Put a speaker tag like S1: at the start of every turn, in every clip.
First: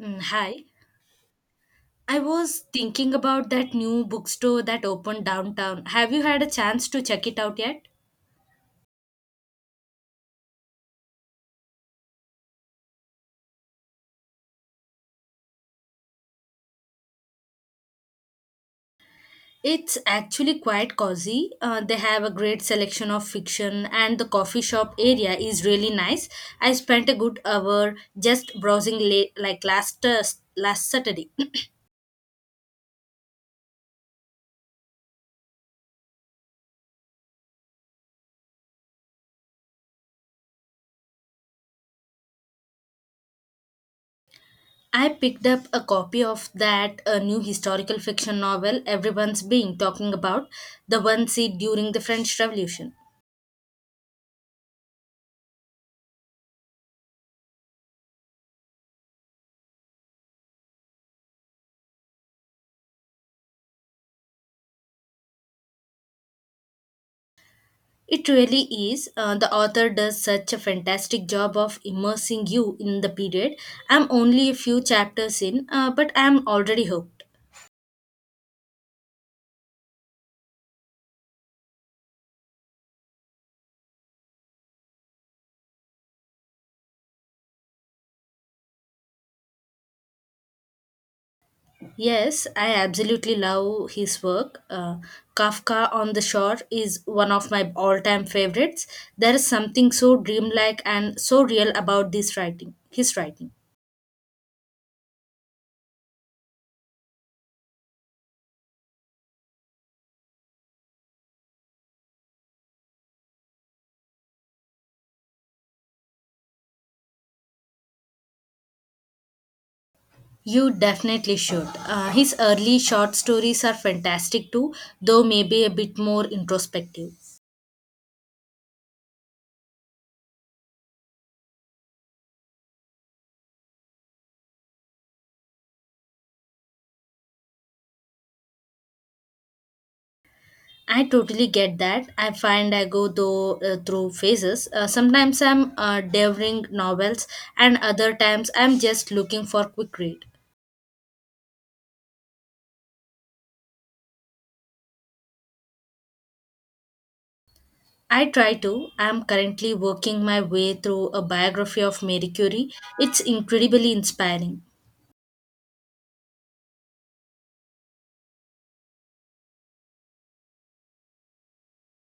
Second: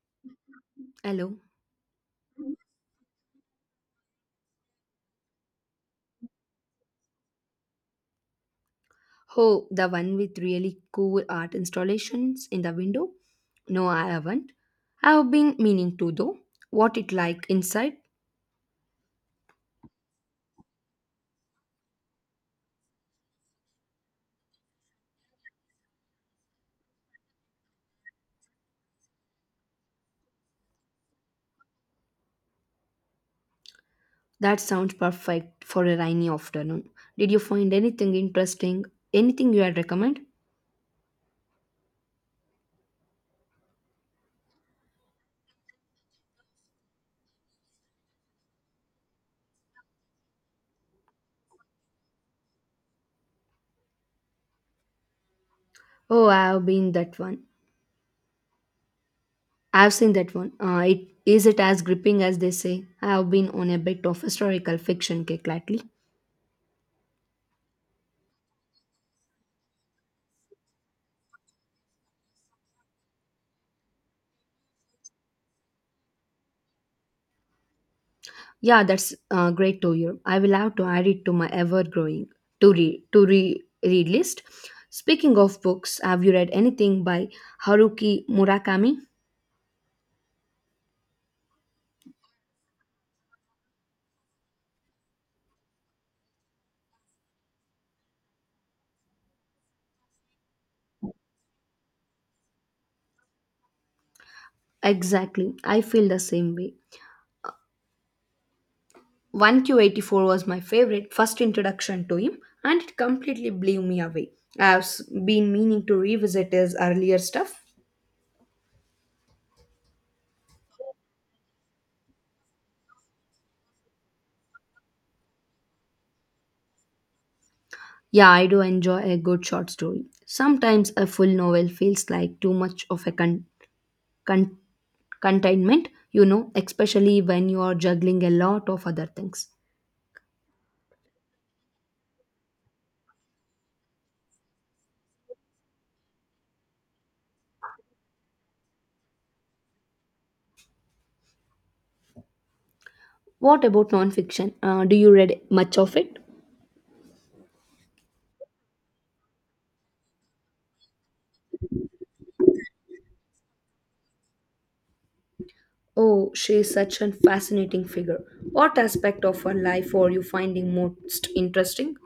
S1: Mm, hi.
S2: Hello.
S1: I was thinking about that new bookstore that opened downtown. Have you had a chance to check it out yet?
S2: Oh, the one with really cool art installations in the window? No, I haven't. I have been meaning to though. What it like inside?
S1: It's actually quite cozy. They have a great selection of fiction, and the coffee shop area is really nice. I spent a good hour just browsing late, like last Saturday.
S2: That sounds perfect for a rainy afternoon. Did you find anything interesting? Anything you would recommend?
S1: I picked up a copy of that new historical fiction novel everyone's been talking about, the one set during the French Revolution.
S2: Oh, I have been that one. I have seen that one. It is it as gripping as they say? I have been on a bit of historical fiction kick lately.
S1: It really is. The author does such a fantastic job of immersing you in the period. I'm only a few chapters in, but I'm already hooked.
S2: Yeah, that's great to hear. I will have to add it to my ever-growing to read read list. Speaking of books, have you read anything by Haruki Murakami?
S1: Yes, I absolutely love his work. Kafka on the Shore is one of my all time favorites. There is something so dreamlike and so real about his writing.
S2: Exactly, I feel the same way. 1Q84 was my favorite first introduction to him, and it completely blew me away. I've been meaning to revisit his earlier stuff.
S1: You definitely should. His early short stories are fantastic too, though maybe a bit more introspective.
S2: Yeah, I do enjoy a good short story. Sometimes a full novel feels like too much of a containment, especially when you are juggling a lot of other things.
S1: I totally get that. I find I go though through phases. Sometimes I'm devouring novels, and other times I'm just looking for quick read.
S2: What about nonfiction? Do you read much of it?
S1: I try to. I'm currently working my way through a biography of Marie Curie. It's incredibly inspiring.
S2: Oh, she is such a fascinating figure. What aspect of her life are you finding most interesting?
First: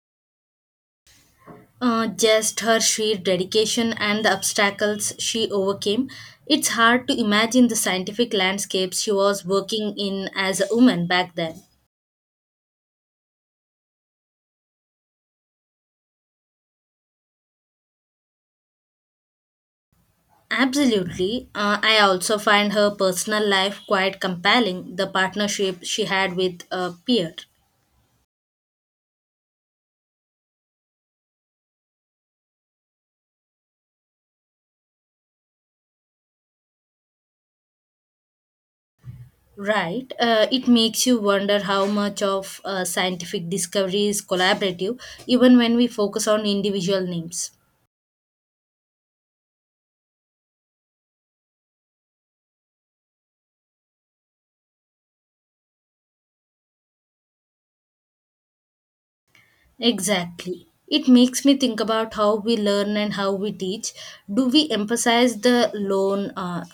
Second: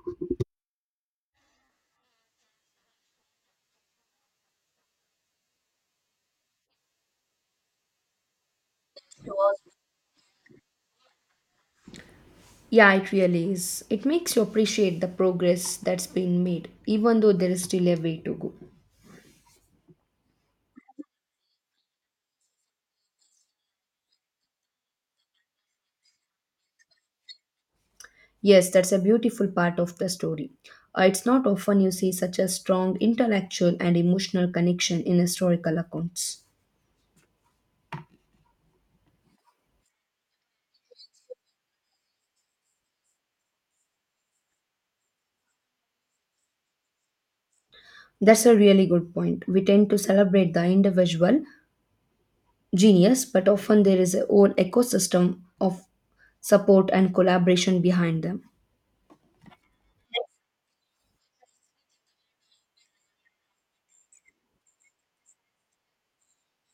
S1: Just her sheer dedication and the obstacles she overcame. It's hard to imagine the scientific landscapes she was working in as a woman back then.
S2: Yeah, it really is. It makes you appreciate the progress that's been made, even though there is still a way to go.
S1: Absolutely. I also find her personal life quite compelling, the partnership she had with a peer.
S2: Yes, that's a beautiful part of the story. It's not often you see such a strong intellectual and emotional connection in historical accounts.
S1: Right. It makes you wonder how much of scientific discovery is collaborative, even when we focus on individual names.
S2: That's a really good point. We tend to celebrate the individual genius, but often there is a whole ecosystem of support and collaboration behind them.
S1: Exactly. It makes me think about how we learn and how we teach. Do we emphasize the lone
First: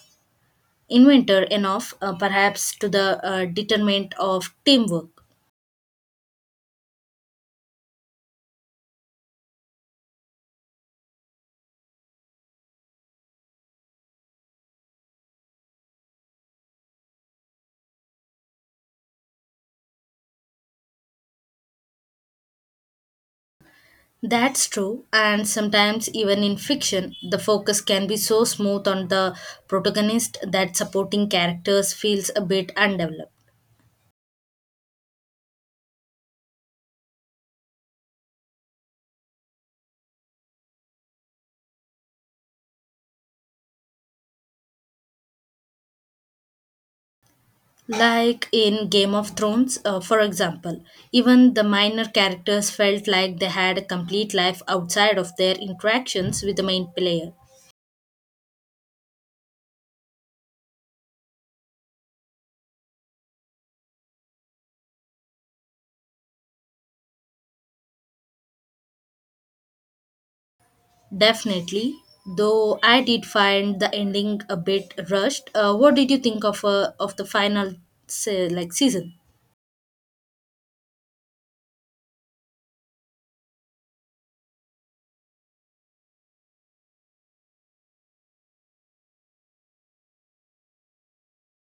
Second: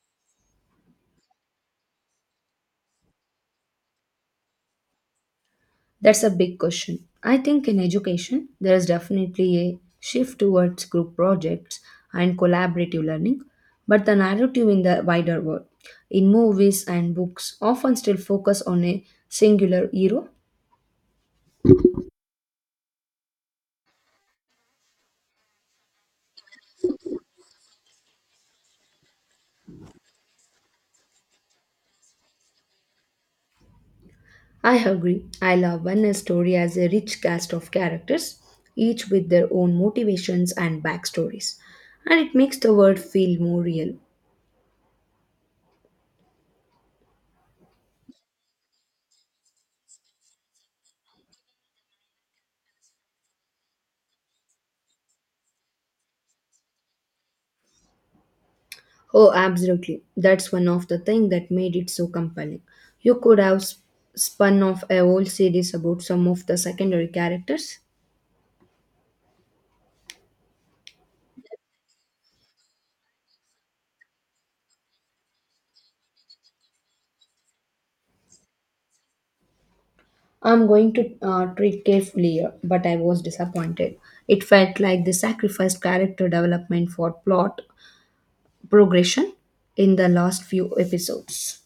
S1: inventor enough, perhaps to the detriment of teamwork?
S2: That's a big question. I think in education, there is definitely a shift towards group projects and collaborative learning, but the narrative in the wider world, in movies and books, often still focus on a singular hero.
S1: That's true, and sometimes even in fiction, the focus can be so smooth on the protagonist that supporting characters feels a bit undeveloped.
S2: I agree. I love when a story has a rich cast of characters, each with their own motivations and backstories, and it makes the world feel more real.
S1: Like in Game of Thrones, for example, even the minor characters felt like they had a complete life outside of their interactions with the main player.
S2: Oh, absolutely. That's one of the things that made it so compelling. You could have spun off a whole series about some of the secondary characters.
S1: Definitely, though I did find the ending a bit rushed. What did you think of the final season?
S2: I'm going to treat carefully, here, but I was disappointed. It felt like they sacrificed character development for plot progression in the last few episodes.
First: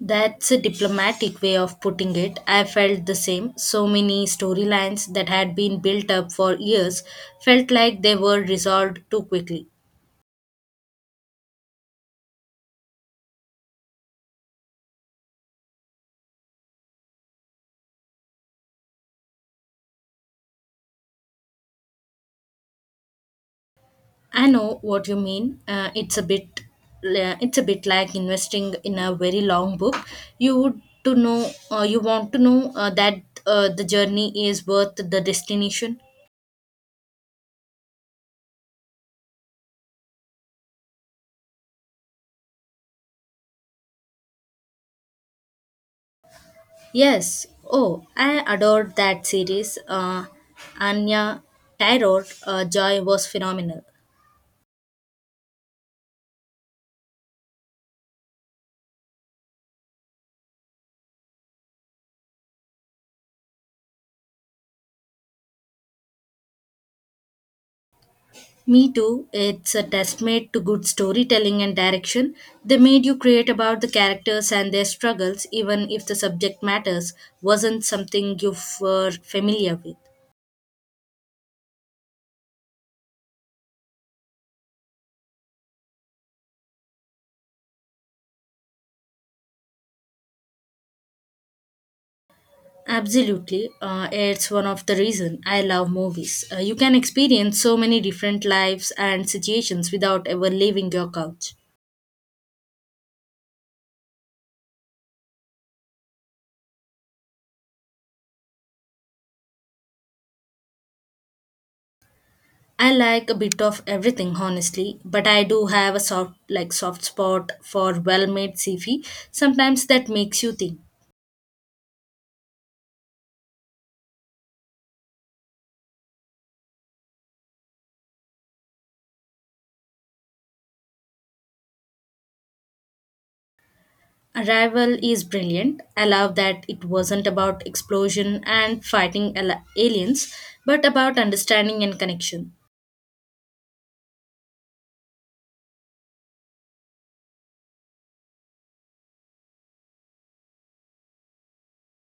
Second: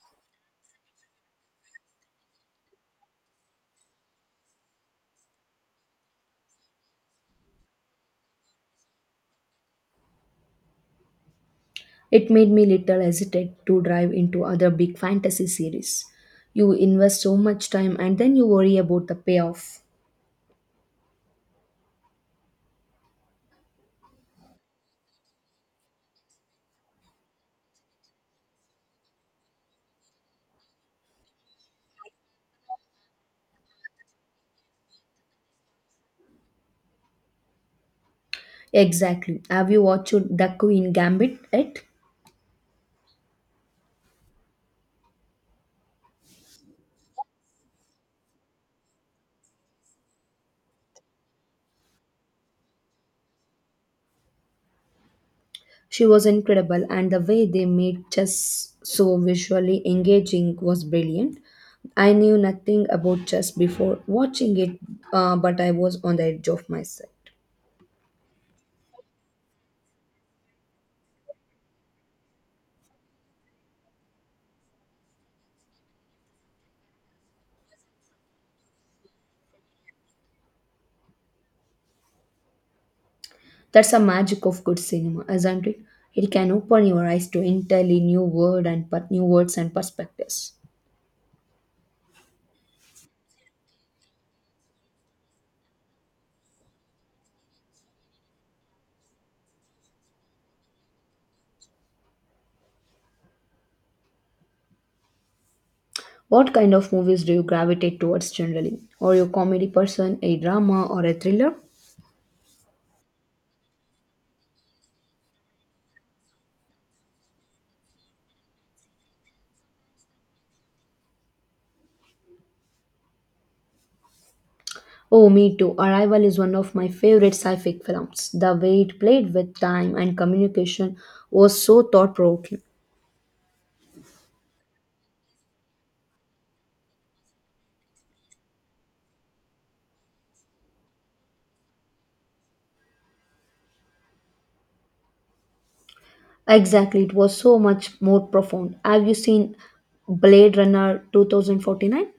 S1: That's a diplomatic way of putting it. I felt the same. So many storylines that had been built up for years felt like they were resolved too quickly.
S2: It made me little hesitate to dive into other big fantasy series. You invest so much time and then you worry about the payoff.
S1: I know what you mean. It's a bit it's a bit like investing in a very long book. You would to know you want to know that the journey is worth the destination.
S2: Exactly. Have you watched The Queen Gambit yet?
S1: Yes. Oh, I adored that series. Anya Tyror Joy was phenomenal.
S2: She was incredible, and the way they made chess so visually engaging was brilliant. I knew nothing about chess before watching it, but I was on the edge of my seat.
S1: Me too. It's a testament to good storytelling and direction. They made you create about the characters and their struggles, even if the subject matters wasn't something you were familiar with.
S2: That's the magic of good cinema, isn't it? It can open your eyes to entirely new world and new words and perspectives.
S1: Absolutely. It's one of the reason I love movies. You can experience so many different lives and situations without ever leaving your couch.
S2: What kind of movies do you gravitate towards generally? Are you a comedy person, a drama, or a thriller?
S1: I like a bit of everything honestly, but I do have a soft spot for well-made sci-fi. Sometimes that makes you think.
S2: Oh, me too. Arrival is one of my favorite sci-fi films. The way it played with time and communication was so thought-provoking.
S1: Arrival is brilliant. I love that it wasn't about explosion and fighting aliens, but about understanding and connection.
S2: Exactly, it was so much more profound. Have you seen Blade Runner 2049?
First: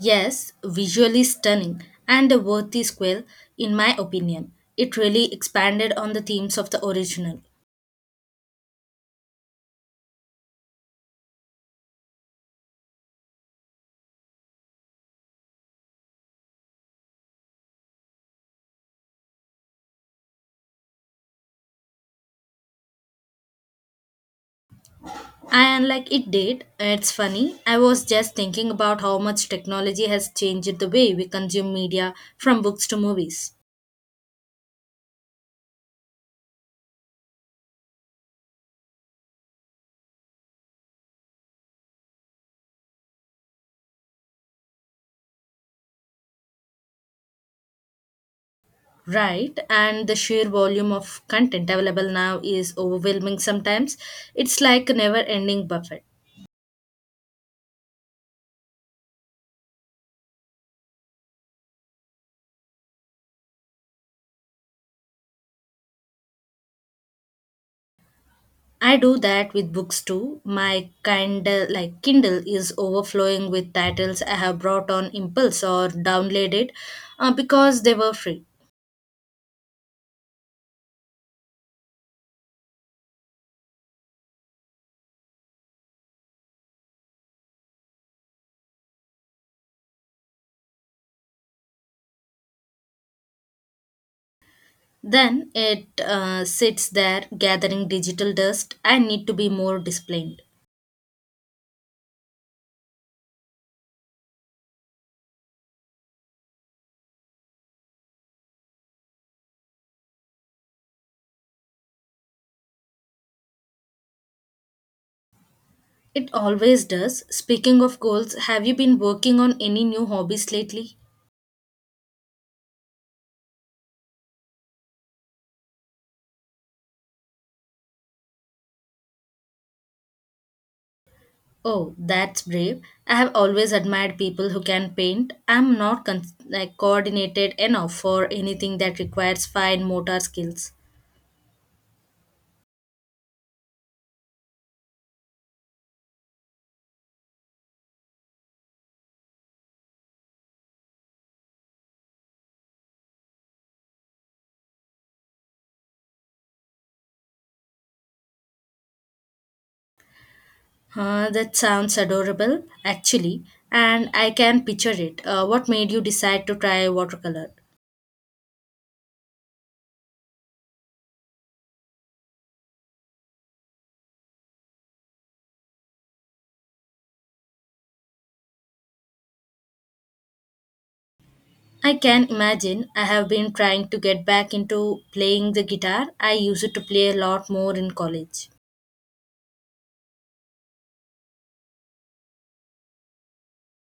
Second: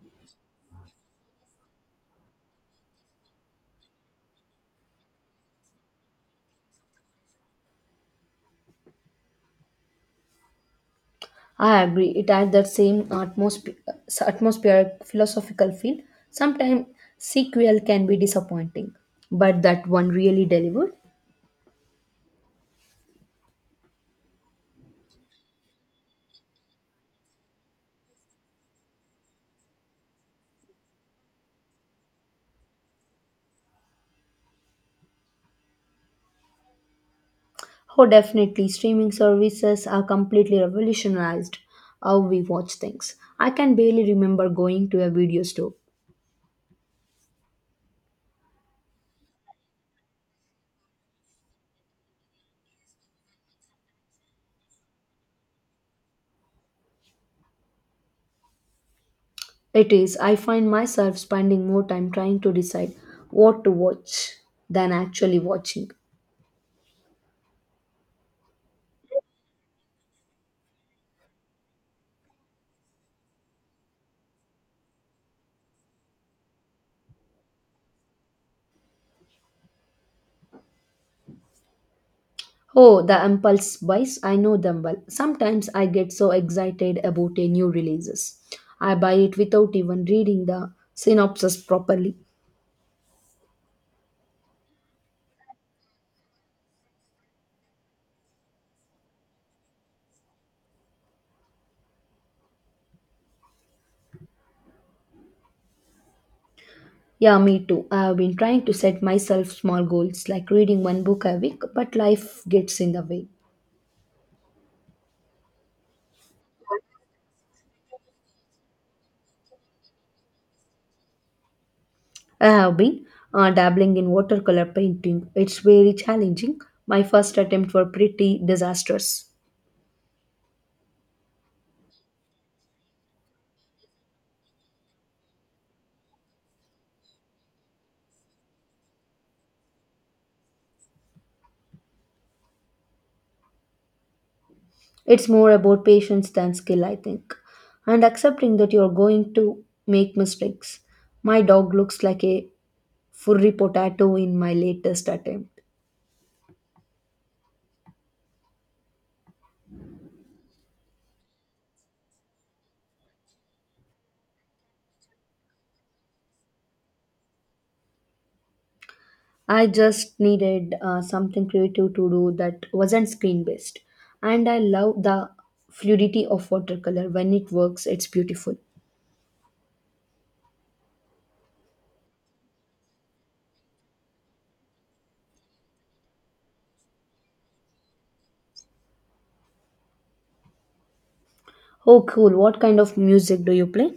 S1: Yes, visually stunning and a worthy sequel, in my opinion. It really expanded on the themes of the original.
S2: I agree. It had that same atmospheric philosophical feel. Sometimes sequel can be disappointing, but that one really delivered.
S1: And like it did, it's funny. I was just thinking about how much technology has changed the way we consume media from books to movies.
S2: Oh, definitely. Streaming services are completely revolutionized how we watch things. I can barely remember going to a video store.
S1: Right, and the sheer volume of content available now is overwhelming sometimes. It's like a never ending buffet.
S2: It is, I find myself spending more time trying to decide what to watch than actually watching.
S1: I do that with books too. My Kindle is overflowing with titles I have brought on impulse or downloaded because they were free.
S2: Oh, the impulse buys, I know them well. Sometimes I get so excited about a new releases. I buy it without even reading the synopsis properly.
S1: Then it sits there gathering digital dust. I need to be more disciplined.
S2: Yeah, me too. I have been trying to set myself small goals like reading one book a week, but life gets in the way.
S1: It always does. Speaking of goals, have you been working on any new hobbies lately?
S2: I have been dabbling in watercolor painting. It's very challenging. My first attempt were pretty disastrous.
S1: Oh, that's brave. I have always admired people who can paint. I'm not coordinated enough for anything that requires fine motor skills.
S2: It's more about patience than skill, I think, and accepting that you're going to make mistakes. My dog looks like a furry potato in my latest attempt.
S1: Huh, that sounds adorable, actually, and I can picture it. What made you decide to try watercolor?
S2: I just needed something creative to do that wasn't screen based. And I love the fluidity of watercolor. When it works, it's beautiful.
S1: I can imagine. I have been trying to get back into playing the guitar. I used to play a lot more in college.
S2: Oh, cool. What kind of music do you play?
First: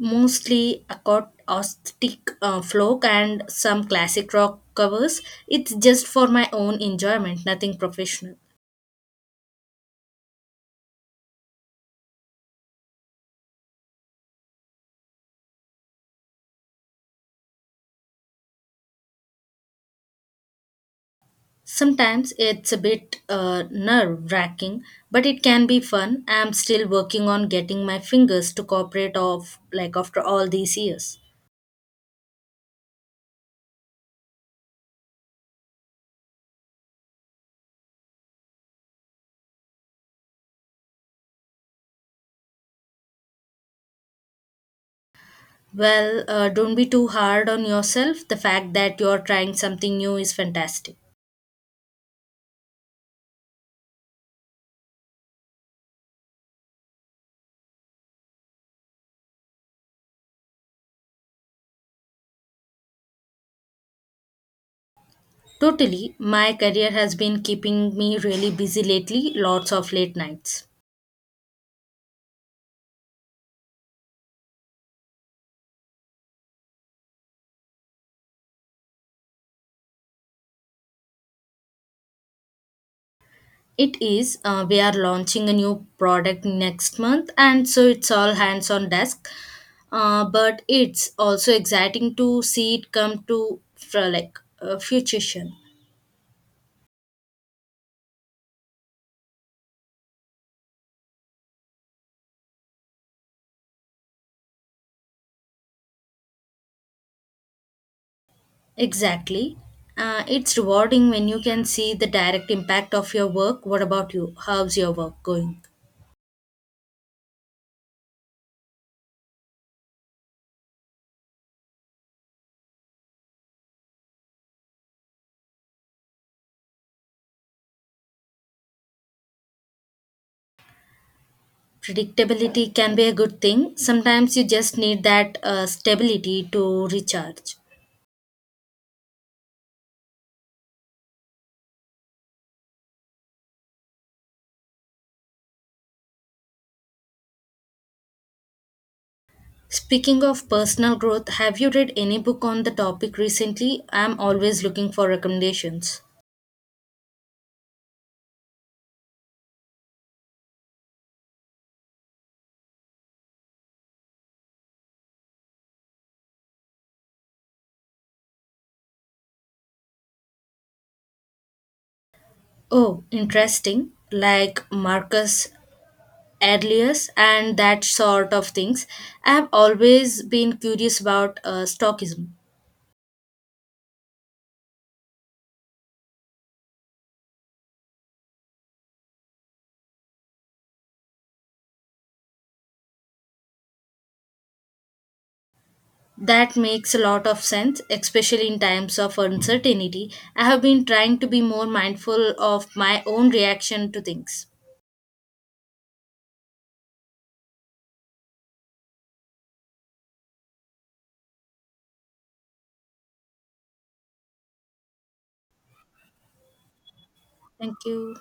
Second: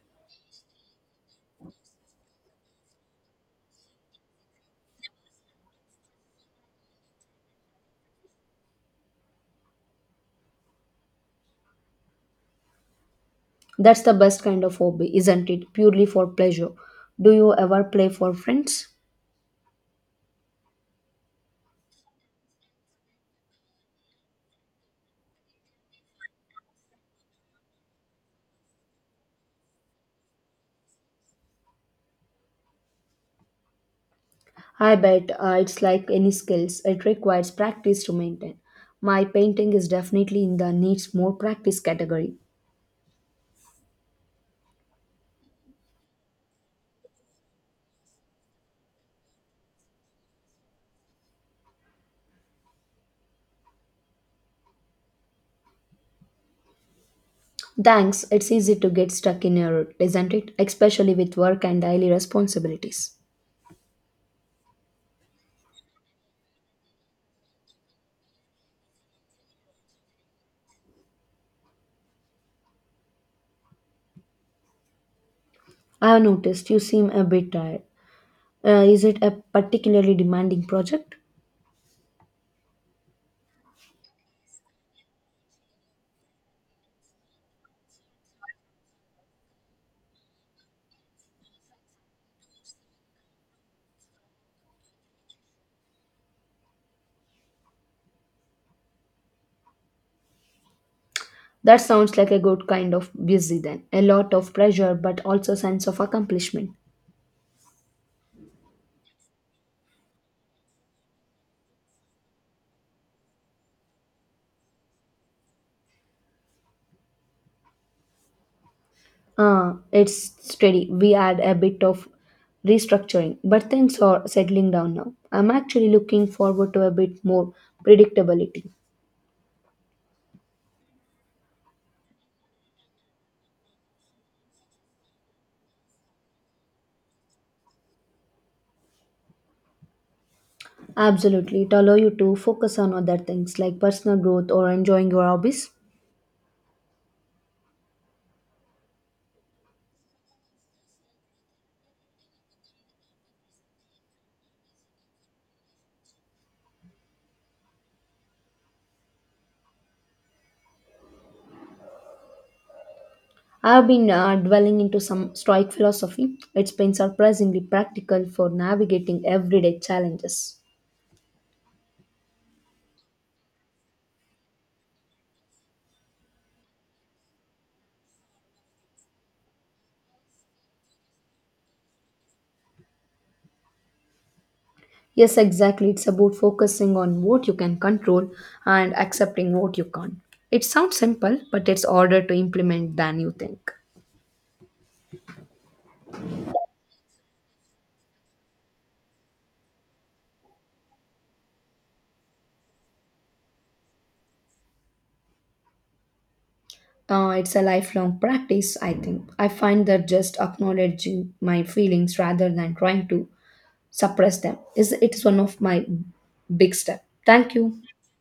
S1: Mostly acoustic folk and some classic rock covers. It's just for my own enjoyment, nothing professional.
S2: That's the best kind of hobby, isn't it? Purely for pleasure. Do you ever play for friends?
S1: Sometimes it's a bit nerve wracking, but it can be fun. I'm still working on getting my fingers to cooperate off, like after all these years.
S2: I bet it's like any skills, it requires practice to maintain. My painting is definitely in the needs more practice category.
S1: Well, don't be too hard on yourself. The fact that you're trying something new is fantastic.
S2: Thanks, it's easy to get stuck in your rut, isn't it? Especially with work and daily responsibilities.
S1: Totally, my career has been keeping me really busy lately, lots of late nights.
S2: I have noticed you seem a bit tired. Is it a particularly demanding project?
S1: It is. We are launching a new product next month, and so it's all hands on desk. But it's also exciting to see it come to fruition.
S2: That sounds like a good kind of busy then. A lot of pressure, but also sense of accomplishment.
S1: Exactly. It's rewarding when you can see the direct impact of your work. What about you? How's your work going?
S2: It's steady. We had a bit of restructuring, but things are settling down now. I'm actually looking forward to a bit more predictability.
S1: Predictability can be a good thing. Sometimes you just need that stability to recharge.
S2: Absolutely. It allows you to focus on other things like personal growth or enjoying your hobbies.
S1: Speaking of personal growth, have you read any book on the topic recently? I'm always looking for recommendations.
S2: I've been dwelling into some stoic philosophy. It's been surprisingly practical for navigating everyday challenges.
S1: Oh, interesting. Like Marcus Aurelius and that sort of things. I've always been curious about Stoicism.
S2: Yes, exactly. It's about focusing on what you can control and accepting what you can't. It sounds simple, but it's harder to implement than you think.
S1: That makes a lot of sense, especially in times of uncertainty. I have been trying to be more mindful of my own reaction to things.
S2: It's a lifelong practice, I think. I find that just acknowledging my feelings rather than trying to suppress them is one of my big step. Thank
S1: Thank
S2: you.
S1: you.